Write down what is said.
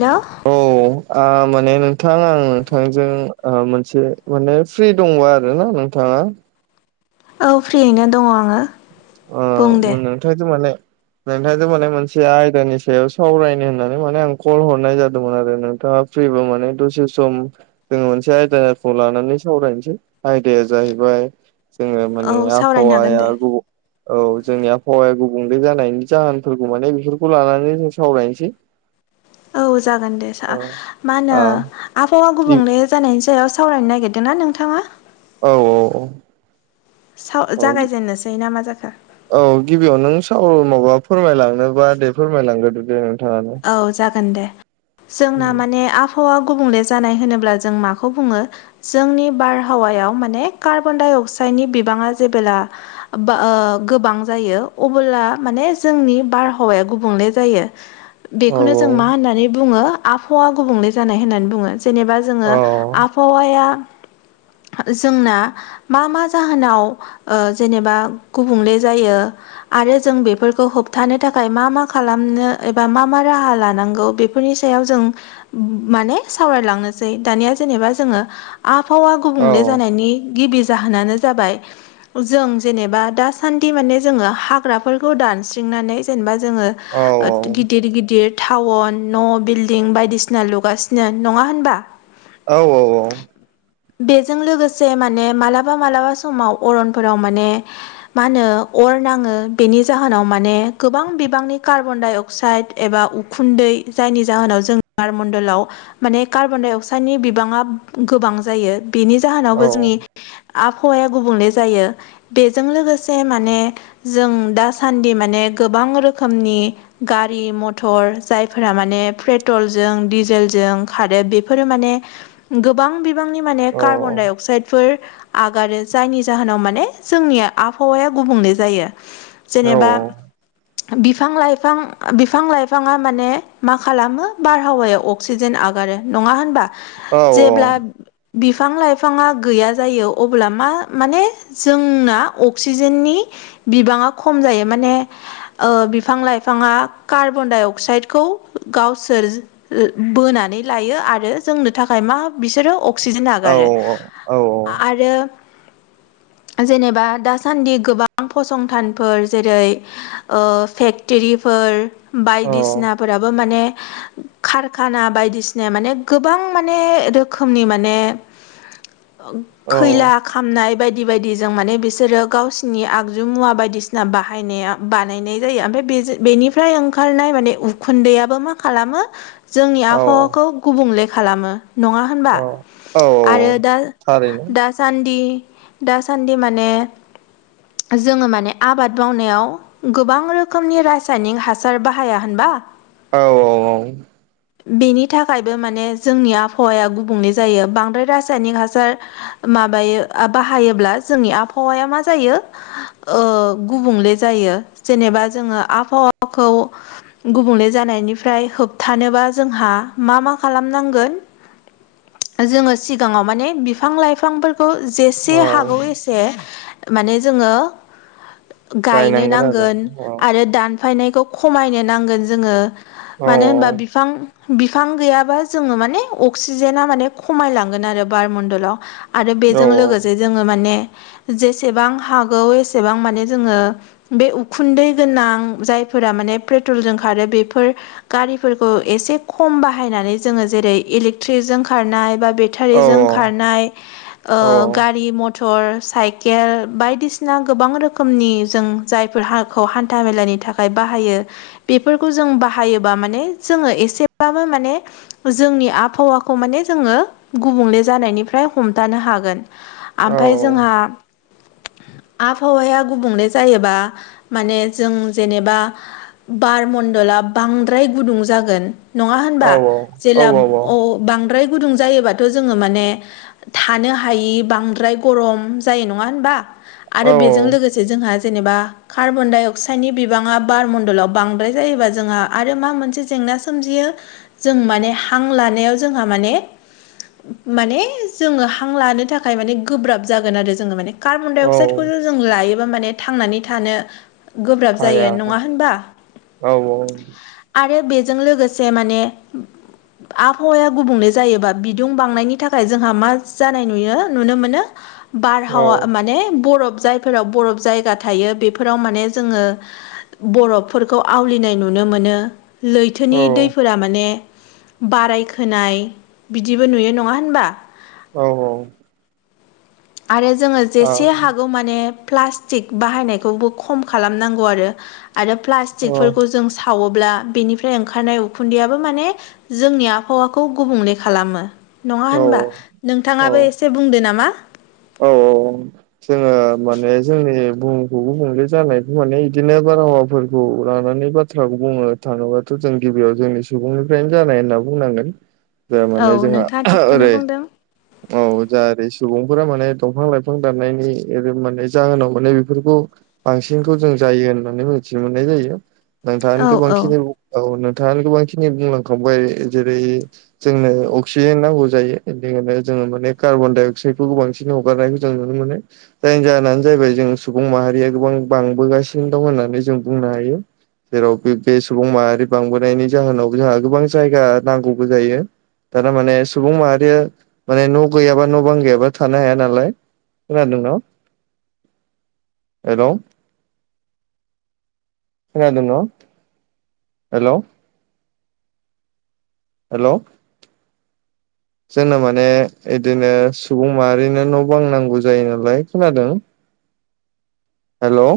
हेल' औ। ओ माने नोंथां आं नोंथांजों ओ मोनसे माने फ्रि दंबा आरो ना नोंथाङा औ फ्रियैनो दङ आङो। अ बुं दे नोंथां जों' माने नोंथांजों माने मोनसे आयदानि सायाव सावरायनो होननानै माने आं कल हरनाय जादोंमोन आरो नोंथाङा फ्रिबा माने दसे सम जोङो मोनसे आयदाखौ लानानै सावरायनोसै आयदाया जाहैबाय जोङो औ माने सावरायनो हागोन आबहावाया दे गुबु औ जोंनि आबहावाया गुबुंले जानायनि जाहोनफोरखौ माने बेफोरखौ लानानै जों सावरायनोसै। [inaudible] औ जागोन दे सा ओ मा होनो आ आबहावा गुबुंले जानायनि सायाव सावरायनो नागिरदों ना नोंथाङा। औ औ साव औ औ। जागायजेननोसै ना मा जाखो औ गिबियाव नों साव माबा फोरमायलांनोबा दे फोरमायलांग्रोदो दे नोंथाङानो औ जागोन दे जोंना माने आबहावा गुबुंले जानाय होनोब्ला जों माखौ बुङो जोंनि बारहावायाव माने कार्बन -डाइ -अक्साइडनि बिबाङा जेबोला ओ गोबां जायो अबोब्ला माने जोंनि बारहावाया गुबुंले जायो। औ बेखौनो जों मा होननानै बुङो आबहावा गुबुंले जानाय होननानै बुङो जेनेबा जोङो औ आबहावाया जोंना मा मा जाहोनाव ओ जेनेबा गुबुंले जायो। आरो जों बेफोरखौ होबथानो थाखाय मा मा खालामनो बा मा मा राहा लानांगौ बेफोरनि सायाव जों माने सावरायलांनोसै दानिया जेनेबा जोङो आबहावा गुबुंले जानायनि गिबि जाहोनानो जाबाय जों जेनेबा दासान्दि माने जोङो हाग्राफोरखौ दानस्रिंनानै जेनेबा जोङो औ औ। गिदिर गिदिर टाउन न' बिल्डिं बायदिसिना लुगासिनो नङा होनबा? औ औ औ। बेजों लोगोसे माने मालाबा मालाबा समाव अरनफोराव माने मा होनो अर नाङो बेनि जाहोनाव माने गोबां बिबांनि कार्बन डाइ अ साइड एबा उखुन्दै जायनि जाहोनाव जों गारमण्डलाव माने कार्बन डाइ अक्साइडनि बिबाङा गोबां जायो बेनि औ जाहोनावबो जोंनि आबहावाया गुबुंले जायो। बेजों लोगोसे माने जों दासान्दि माने गोबां रोखोमनि गारि मथर जायफोरा माने पेट्रलजों डिजेलजों खारो बेफोरो माने गोबां बिबांनि माने औ कार्बन डाइ अक्साइदफोर आगारो जायनि जाहोनाव माने जोंनि आबहावाया गुबुंले जायो। औ जेनेबा बिफां लाइ बिफां बिफां लाइफाङा माने मा खालामो बारहावायाव अक्सिजेन आगारो नङा होनबा? औ जेब्ला बिफां लाइफाङा गैया जायो अब्ला मा माने जोंना अक्सिजेननि बिबाङा खम जायो माने ओ बिफां लाइ फाङा कार्बन डाइ अक्साइडखौ गावसोर ओ बोनानै लायो आरो जोंनो थाखाय मा बिसोरो अ सिजेन आगारो आरो जेनेबा दासान्दि गोबां फसंथानफोर जेरै ओ फेक टेरिफोर बायदिसिनाफोराबो माने कारखाना बायदिसिना माने गोबां माने रोखोमनि माने ओ खैला खामनाय बायदि बायदिजों माने बिसोरो गावसिनि आगजु मुवा बायदिसिना बाहायनाया। बानायनाय जायो ओमफाय बेजो बेनिफ्राय ओंखारनाय माने उखुन्दैआबो मा खालामो जोंनि औ आबहावाखौ गुबुंले खालामो नङा होनबा औ औ आरो दा थारैनो दास सान्दि दासान्दि माने जोङो माने आबाद मावनायाव गोबां रोखोम रोखोमनि रासायनिक हासार बाहाया होनबा औ औ द बेनि थाखायबो माने जोंनि आबहावाया गुबुंले जायो बांद्राय रासायनिक हासार माबायो बाहायोब्ला जोंनि आबहावाया मा जायो ओ गुबुंले जायो जेनेबा जोङो आबहावाखौ गुबुंले जानायनिफ्राय होबथानोबा जोंहा मा मा खालामनांगोन जोङो सिगाङाव माने बिफां लाइफांफोर खौ जेसे औ हागौ एसे माने जोङो गायनो गायनांगोन आरो नांगोन आरो दान फायनायखौ खमायनो नांगोन जोङो औ मानो होनबा बि फां बिफां गैयाबा जोङो माने अक्सिजेना माने खमायलांगोन आरो बार मण्डलाव। आरो औ बेजों लोगोसे जोङो माने जेसेबां हागौ एसेबां माने जोङो बे उखुन्दै गोनां जायफोरा माने पेट्रलजों खारो बेफोर गारिफोर बो एसे खम बाहायनानै जोङो जेरै इलेकट्रि जों खारनाय बा बे औ थाइजों खारनाय औ ओ गारि मथर साइकेल बायदिसिना गोबां रोखोमनि जों जायफोर हाखौ हान्था मेलानि थाखाय बाहायो बेफोरखौ जों बाहायोबा माने जोङो एसेबाबो माने जोंनि आबहावाखौ माने जोङो गुबुंले जानायनिफ्राय हमथानो हागोन। औ आमफाय जोंहा आबहावाया गुबुंले जायोबा माने जों जेनेबा बारमण्डला बांद्राय गुदुं जागोन नङा होनबा जेला अ' बांद्राय गुदुं जायोबाथ' जोङो माने थानो हायि बांद्राय गरम जायो नङा होनबा आरो औ बेजों लोगो जोंहा जेनेबा कार्बनडाइ अक्साइडनि बिबाङा बार मणडलाव बांद्राय जायोबा जोंहा आरो मा मोनसे जेंना सोमजियो जों माने हां लानायाव जोंहा माने माने जोङो हां लानो थाखाय माने गोब्राब जागोन आरो जोङो माने। कार्बनडाइ औ अक्साइदखौ थ जों लायोबा माने थांनानै थानो गोब्राब हाया जायो नङा होनबा औ आरो बे जों लोगोसे माने आबहावाया गुबुंले जायोबा बिदुं बांनायनि थाखाय जोंहा मा जानाय नुयो नुनो मोनो औ बारहावा माने बरफ जायफोराव बरफ जायगा थायो बेफोराव माने जोङो बरफफोरखौ आवलिनाय नुनो मोनो औ लैथोनि दैफोरा माने बाराय खोनाय बिदिबो नुयो नङा होनबा औ औ आरो जोङो जेसे हागौ माने प्लास्टिक बाहायनायखौबो खम खालामनांगौ आरो आरो प्लास्टिकफोरखौ जों सावोब्ला बेनिफ्राय ओंखारनाय उखुन्दैयाबो माने जोंनि आबहावाखौ गुबुंले खालामो। नङा औ होनबा नोंथाङाबो एसे बुंदो नामा औ औ जोङो माने जोंनि बुहुमखौ गुबुंले जानायखौ माने इदिनो बारहावाफोरखौ लानानै बा थ्राखौ बुंनो थाङोबाथ' जों गिबियाव जोंनि सुबुंनिफ्रायनो जानाय होनना बुंनांगोन। जाया औ माने जोंहा नोंथाङा थिगखौनो ओरै बुंदों औ जा ओरै सुबुं फोर माने दंफां लाइफां दाननायनि [unintelligible] माननै जाहोनाव माने बेफोरखौ बांसिनखौ जों जायो होननानै मिथिनो मोननाय जायो नोंथाङानो औ औ गोबांखिनि औ नोंथाङानो गोबां खिनि बुंलांखांबाय जेरै जोंनो अक्सिजेन नांगौ जायो [unintelligible] खायनो जोङो माने कार्बनडाइ अक्साइद खौ बांसिन हगारनायखौ जों नुनो मोनो जायनि जाहोनानो जाहैबाय जों सुबुं माहारिया गोबां बांबोगासिनो दं होननानै जों बुंनो हायो। जेराव बे बे सुबुं माहारि बांबोनायनि जाहोनावबो जोंहो गोबां जायगा नांगौबो जायो। दाना माने सुबुं माहारिया माने न' गैयाबा न' बां गैयाबा थानो हाया नालाय खोनादों न' हेलो खोनादों न' हेल' हेल' जोंनो माने इदिनो सुबुं माहारिनो न' बां नांगौ जायो नालाय। खोनादों? हेलौ